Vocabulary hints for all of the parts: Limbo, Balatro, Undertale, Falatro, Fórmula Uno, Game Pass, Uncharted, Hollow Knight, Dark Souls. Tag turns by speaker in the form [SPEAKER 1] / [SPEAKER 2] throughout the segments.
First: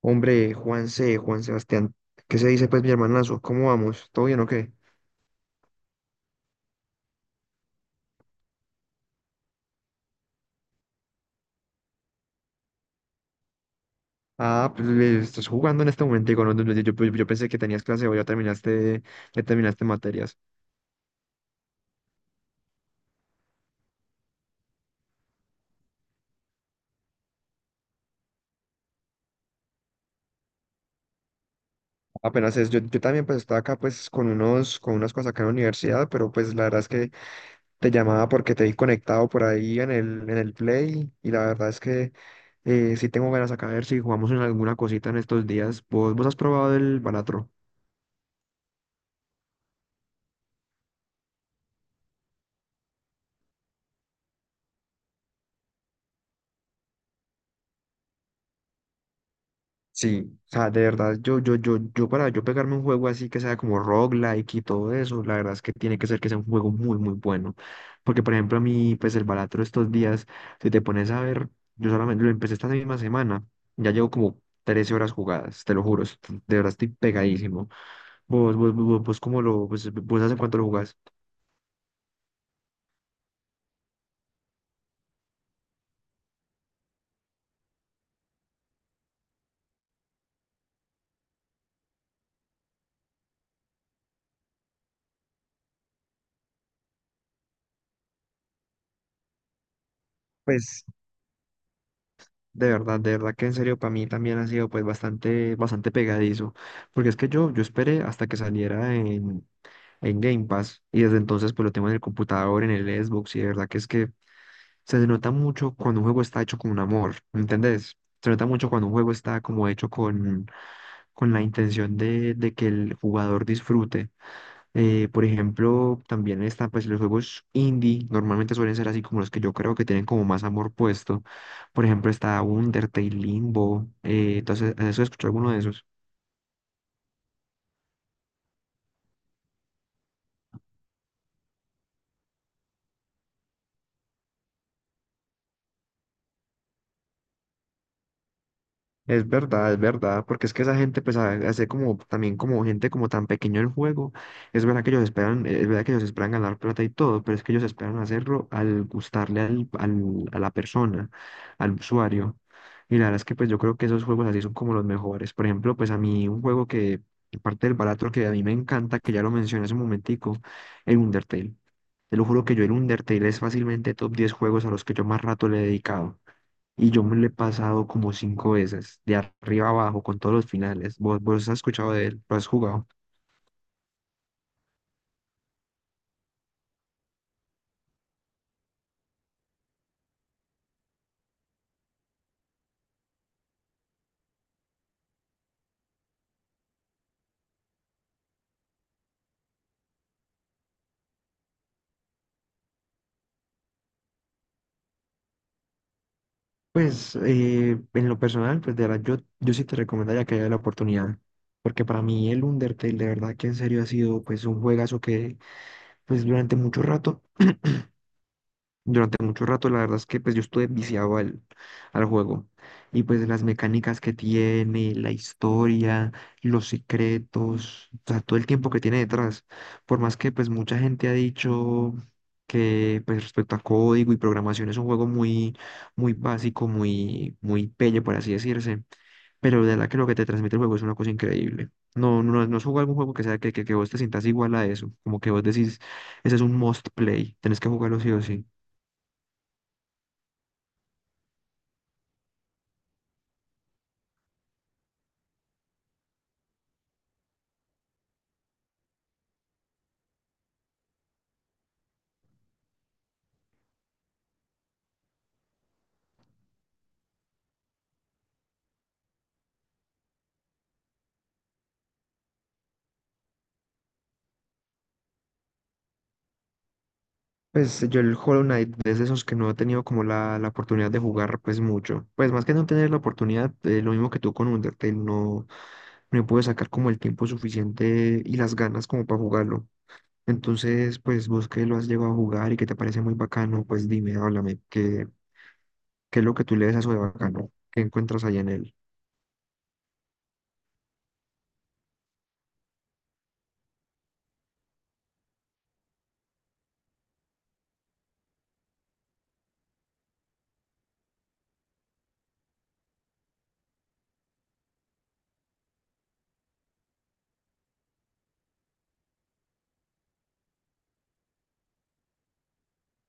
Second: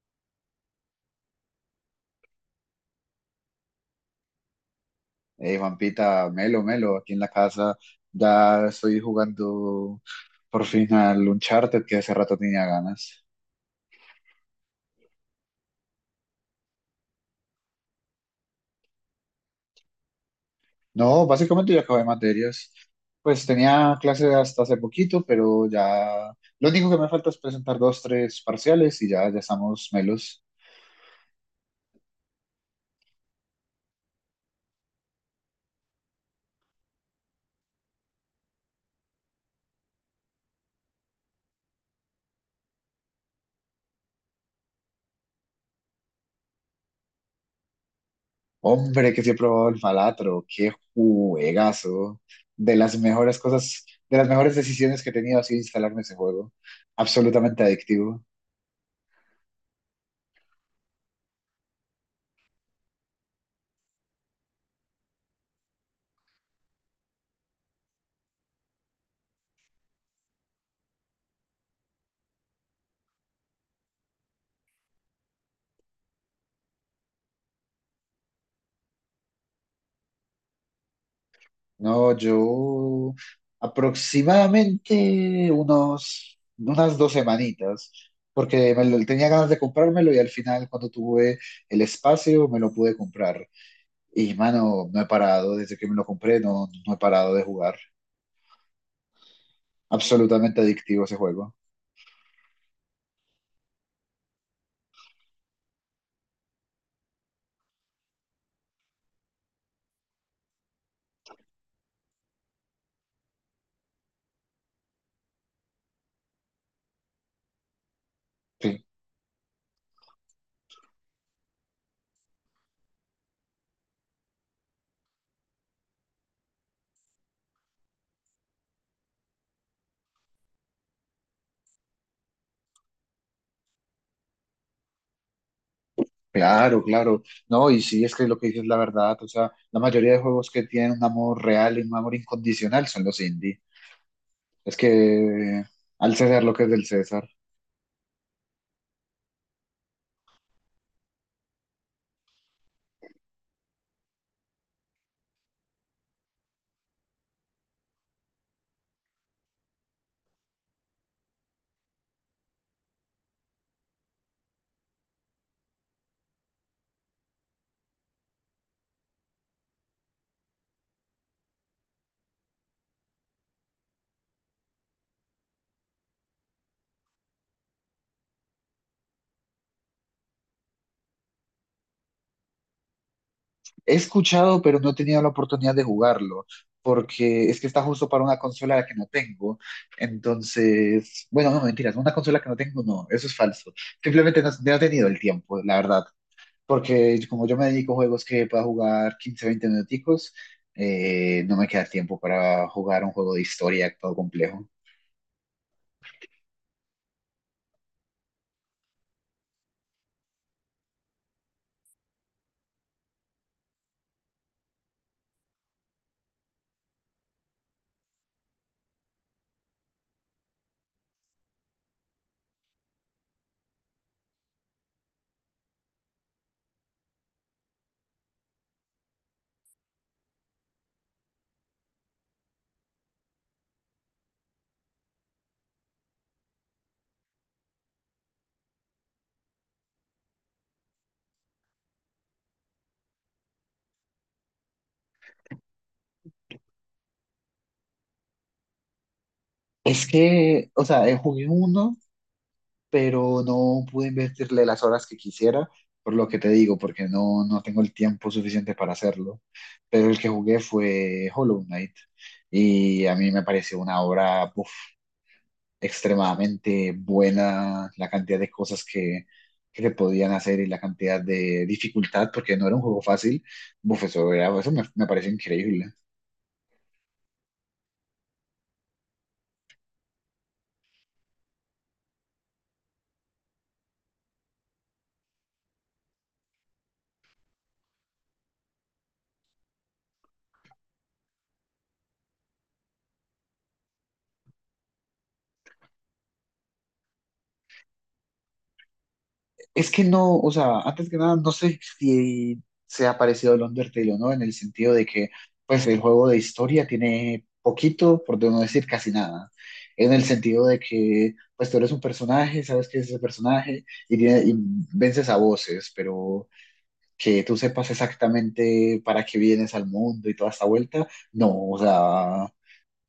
[SPEAKER 1] Hombre, Juanse, Juan Sebastián, ¿qué se dice pues mi hermanazo? ¿Cómo vamos? ¿Todo bien o qué?
[SPEAKER 2] Hey, Juanpita, Melo, Melo, aquí en la casa ya estoy jugando por fin al Uncharted que hace rato tenía ganas.
[SPEAKER 1] Ah, pues estás jugando en este momento, digo, no, no, yo pensé que tenías clase o ya terminaste materias.
[SPEAKER 2] No, básicamente ya acabé materias. Pues tenía clase hasta hace poquito, pero ya lo único que me falta es presentar dos, tres parciales y ya, ya estamos melos.
[SPEAKER 1] Apenas es, yo también pues estaba acá pues con unas cosas acá en la universidad, pero pues la verdad es que te llamaba porque te vi conectado por ahí en el Play y la verdad es que sí tengo ganas acá a ver si jugamos en alguna cosita en estos días. ¿Vos has probado el Balatro?
[SPEAKER 2] Hombre, que sí he probado el Falatro, qué juegazo. De las mejores cosas, de las mejores decisiones que he tenido ha sido instalarme ese juego. Absolutamente adictivo.
[SPEAKER 1] Sí, o sea, de verdad, yo para yo pegarme un juego así que sea como roguelike y todo eso, la verdad es que tiene que ser que sea un juego muy, muy bueno. Porque, por ejemplo, a mí, pues el Balatro estos días, si te pones a ver, yo solamente lo empecé esta misma semana, ya llevo como 13 horas jugadas, te lo juro, de verdad estoy pegadísimo. Vos, ¿ pues, vos hace cuánto lo jugás?
[SPEAKER 2] No, yo aproximadamente unos, unas dos semanitas, porque tenía ganas de comprármelo y al final cuando tuve el espacio me lo pude comprar. Y mano, no he parado, desde que me lo compré no he parado de jugar. Absolutamente
[SPEAKER 1] Pues,
[SPEAKER 2] adictivo ese juego.
[SPEAKER 1] de verdad que en serio, para mí también ha sido pues bastante, bastante pegadizo. Porque es que yo esperé hasta que saliera en Game Pass y desde entonces pues lo tengo en el computador, en el Xbox, y de verdad que es que se nota mucho cuando un juego está hecho con un amor, ¿me entendés? Se nota mucho
[SPEAKER 2] Sí,
[SPEAKER 1] cuando un juego está como hecho con la intención de que el jugador disfrute. Por ejemplo, también están pues los juegos indie; normalmente suelen ser así como los que yo creo que tienen como más amor puesto. Por ejemplo, está Undertale, Limbo, entonces, ¿has escuchado alguno de esos?
[SPEAKER 2] claro, claro. No, y sí, es que lo que dices es la verdad. O sea, la mayoría de juegos que tienen un amor real y un amor incondicional son los indie. Es que al César lo que es del César.
[SPEAKER 1] Es verdad, porque es que esa gente, pues, hace como, también como gente como tan pequeño el juego, es verdad que ellos esperan, es verdad que ellos esperan ganar plata y todo, pero es que ellos esperan hacerlo al gustarle a la persona, al usuario. Y la verdad es que, pues, yo creo que esos juegos así son como los mejores. Por ejemplo, pues, a mí un juego que, parte del barato que a mí me encanta, que ya lo mencioné hace un momentico, el Undertale. Te lo juro que yo el Undertale es fácilmente top 10 juegos a los que yo más rato le he dedicado. Y yo me lo he pasado como cinco veces, de arriba abajo, con todos los finales. ¿Vos has escuchado de él? ¿Lo has jugado?
[SPEAKER 2] He escuchado, pero no he tenido la oportunidad de jugarlo, porque es que está justo para una consola que no tengo. Entonces, bueno, no, mentiras, una consola que no tengo, no, eso es falso. Simplemente no he tenido el tiempo, la verdad, porque como yo me dedico a juegos que pueda jugar 15 20 minuticos, no me queda tiempo para jugar un juego de historia todo complejo.
[SPEAKER 1] Pues en lo personal, pues de verdad, yo sí te recomendaría que haya la oportunidad. Porque para mí el Undertale, de verdad que en serio ha sido pues un juegazo que pues durante mucho rato. Durante mucho rato, la verdad es que pues yo estuve viciado al juego. Y pues las mecánicas que tiene, la historia, los secretos, o sea, todo el tiempo que tiene detrás. Por más que pues mucha gente ha dicho que pues respecto a código y programación es un juego muy, muy básico, muy, muy pelle, por así decirse. Pero de verdad que lo que te transmite el juego es una cosa increíble. No, no, no es jugar algún juego que sea que vos te sientas igual a eso. Como que vos decís, ese es un must play, tenés que jugarlo sí o sí.
[SPEAKER 2] Es que, o sea, jugué uno pero no pude invertirle las horas que quisiera, por lo que te digo, porque no tengo el tiempo suficiente para hacerlo. Pero el que jugué fue Hollow Knight y a mí me pareció una obra uf, extremadamente buena, la cantidad de cosas que se podían hacer y la cantidad de dificultad, porque no era un juego fácil. Uf, eso, eso me pareció increíble.
[SPEAKER 1] Pues yo el Hollow Knight es de esos que no he tenido como la oportunidad de jugar pues mucho. Pues más que no tener la oportunidad, lo mismo que tú con Undertale, no pude sacar como el tiempo suficiente y las ganas como para jugarlo. Entonces, pues vos que lo has llegado a jugar y que te parece muy bacano, pues dime, háblame, ¿qué es lo que tú le ves a eso de bacano? ¿Qué encuentras allá en él?
[SPEAKER 2] Es que no, o sea, antes que nada, no sé si se ha parecido el Undertale o no, en el sentido de que, pues, el juego de historia tiene poquito, por no decir casi nada, en el sentido de que, pues, tú eres un personaje, sabes que es ese personaje y, y vences a voces, pero que tú sepas exactamente para qué vienes al mundo y toda esta vuelta, no, o sea,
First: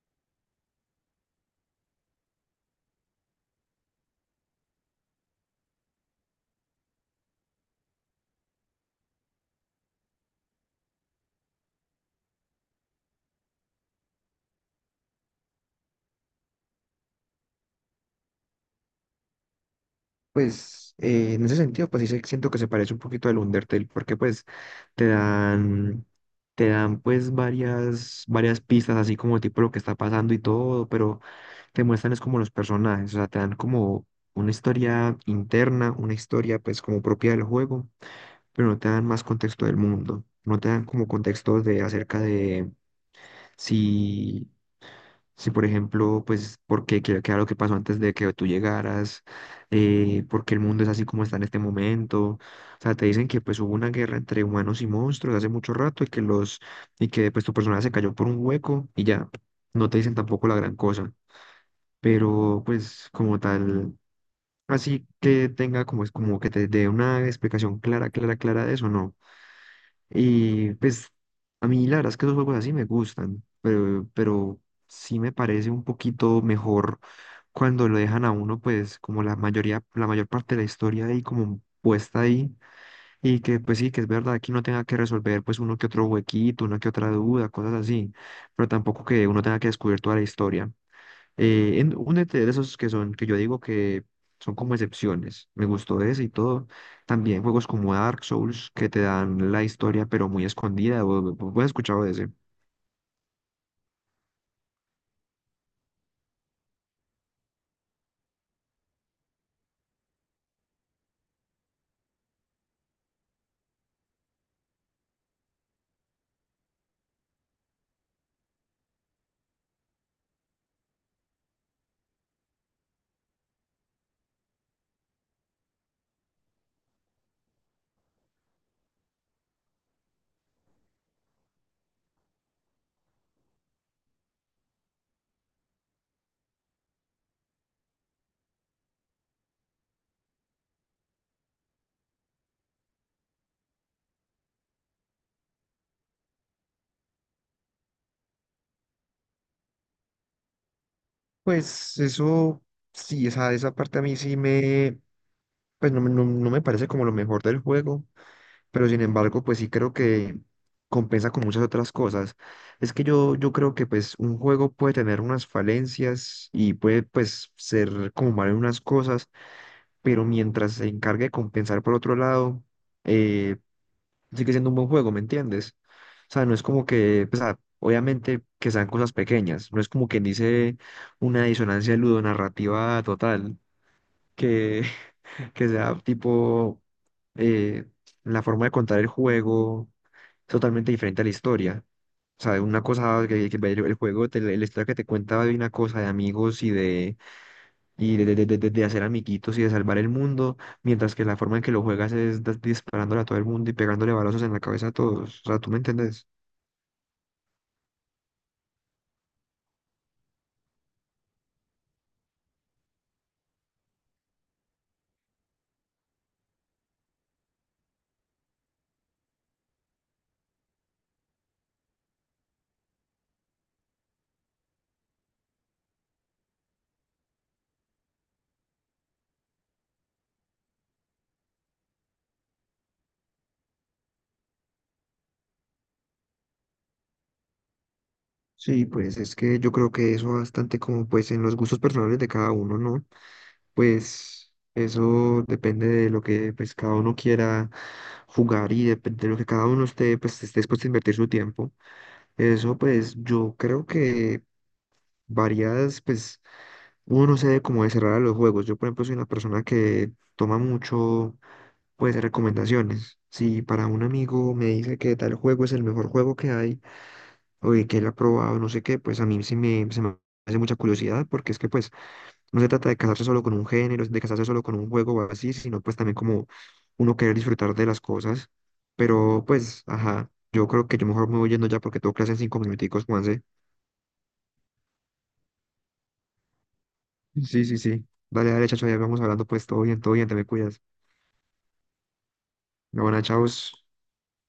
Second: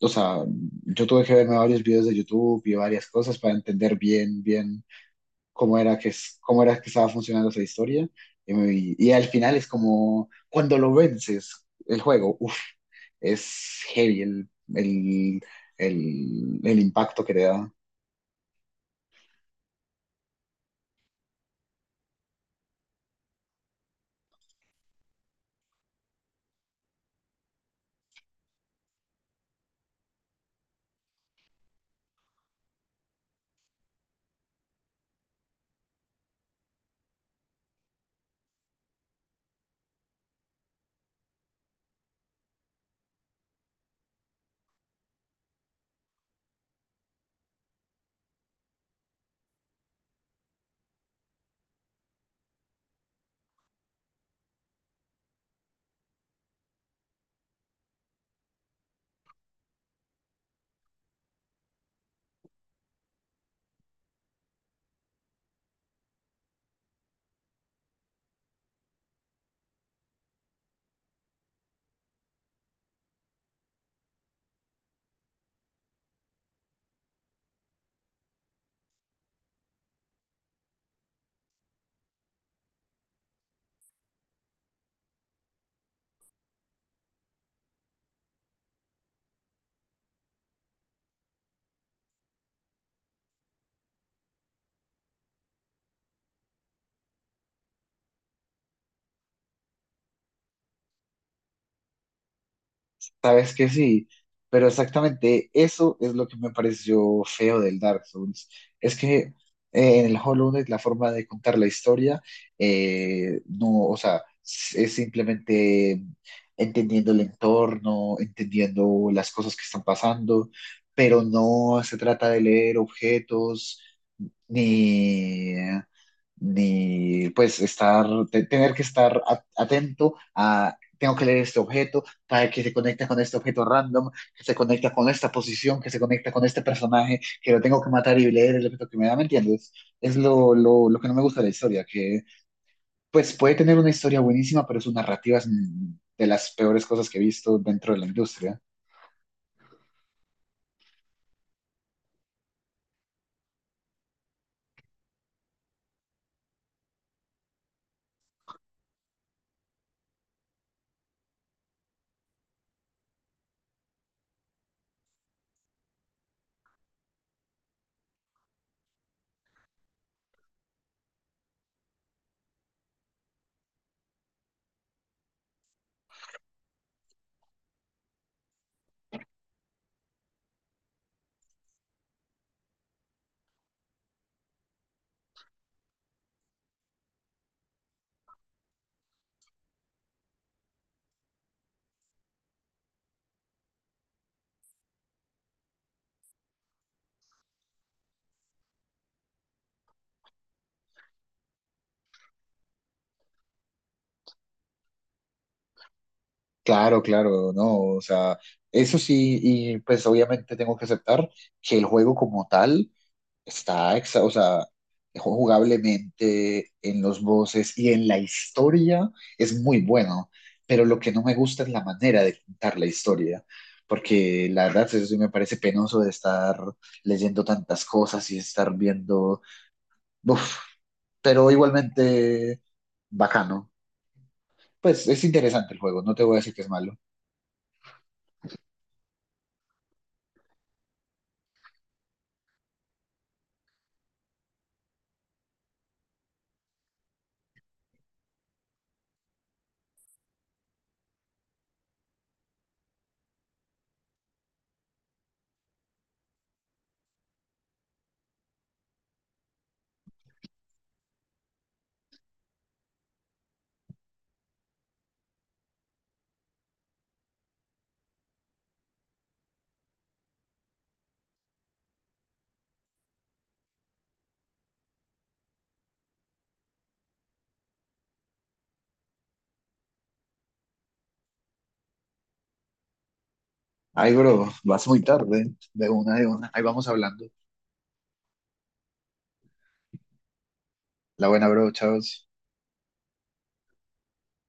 [SPEAKER 2] o sea, yo tuve que verme varios videos de YouTube y varias cosas para entender bien, bien cómo era cómo era que estaba funcionando esa historia. Y, me- y al final es como, cuando lo vences, el juego, uff, es heavy el, el impacto que te da.
[SPEAKER 1] Pues en ese sentido, pues sí siento que se parece un poquito al Undertale, porque pues te dan, te dan pues varias, varias pistas, así como tipo lo que está pasando y todo, pero te muestran es como los personajes, o sea, te dan como una historia interna, una historia pues como propia del juego, pero no te dan más contexto del mundo, no te dan como contexto de acerca de si si, por ejemplo, pues, porque qué era lo que pasó antes de que tú llegaras, por qué el mundo es así como está en este momento. O sea, te dicen que pues hubo una guerra entre humanos y monstruos hace mucho rato y que y que pues tu personaje se cayó por un hueco y ya. No te dicen tampoco la gran cosa. Pero pues como tal, así que tenga como es como que te dé una explicación clara, clara, clara de eso, ¿no? Y pues a mí la verdad es que esos juegos así me gustan, pero sí me parece un poquito mejor cuando lo dejan a uno, pues como la mayoría, la mayor parte de la historia ahí como puesta ahí y que pues sí, que es verdad que uno tenga que resolver pues uno que otro huequito, una que otra duda, cosas así, pero tampoco que uno tenga que descubrir toda la historia. En, únete de esos que son, que yo digo que son como excepciones, me gustó ese y todo. También juegos como Dark Souls, que te dan la historia pero muy escondida. ¿Vos has escuchado de ese?
[SPEAKER 2] Sabes que sí, pero exactamente eso es lo que me pareció feo del Dark Souls. Es que en el Hollow Knight la forma de contar la historia, no, o sea, es simplemente entendiendo el entorno, entendiendo las cosas que están pasando, pero no se trata de leer objetos ni, ni pues tener que estar atento a, tengo que leer este objeto para que se conecta con este objeto random, que se conecta con esta posición, que se conecta con este personaje, que lo tengo que matar y leer el objeto que me da, ¿me entiendes? Es lo que no me gusta de la historia, que pues puede tener una historia buenísima, pero su narrativa es de las peores cosas que he visto dentro de la industria.
[SPEAKER 1] Pues eso, sí, esa parte a mí sí me, pues no, me no- no me parece como lo mejor del juego, pero sin embargo, pues sí creo que compensa con muchas otras cosas. Es que yo creo que pues un juego puede tener unas falencias y puede pues ser como mal en unas cosas, pero mientras se encargue de compensar por otro lado, eh, sigue siendo un buen juego, ¿me entiendes? O sea, no es como que, pues, ah, obviamente que sean cosas pequeñas, no es como quien dice una disonancia ludonarrativa total. que que sea tipo eh, la forma de contar el juego es totalmente diferente a la historia. O sea, una cosa que el juego, la historia que te cuenta de una cosa de amigos y de hacer amiguitos y de salvar el mundo, mientras que la forma en que lo juegas es disparándole a todo el mundo y pegándole balazos en la cabeza a todos. O sea, ¿tú me entendés?
[SPEAKER 2] Claro, claro, no, o sea, eso sí, y pues obviamente tengo que aceptar que el juego como tal o sea, jugablemente en los voces y en la historia es muy bueno, pero lo que no me gusta es la manera de contar la historia, porque la verdad eso sí me parece penoso de estar leyendo tantas cosas y estar viendo, uf, pero igualmente bacano. Pues es interesante el juego, no te voy a decir que es malo.
[SPEAKER 1] Sí, pues es que yo creo que eso bastante como pues en los gustos personales de cada uno, ¿no? Pues eso depende de lo que pues, cada uno quiera jugar y depende de lo que cada uno esté, pues, esté dispuesto a invertir su tiempo. Eso pues yo creo que varias, pues uno no sabe cómo de cerrar a los juegos. Yo por ejemplo soy una persona que toma mucho pues recomendaciones. Si para un amigo me dice que tal juego es el mejor juego que hay o de que él ha probado, no sé qué, pues a mí sí me, se me hace mucha curiosidad porque es que pues... No se trata de casarse solo con un género, de casarse solo con un juego o así, sino pues también como uno querer disfrutar de las cosas. Pero pues, ajá, yo creo que yo mejor me voy yendo ya porque tengo clase en cinco minuticos, Juanse.
[SPEAKER 2] Ay, bro, vas muy tarde, de una, de una. Ahí vamos hablando.
[SPEAKER 1] Sí, sí, sí. Dale, dale, chacho, ya vamos hablando pues, todo bien, te me cuidas.
[SPEAKER 2] La buena, bro, chao.
[SPEAKER 1] Bueno, chao.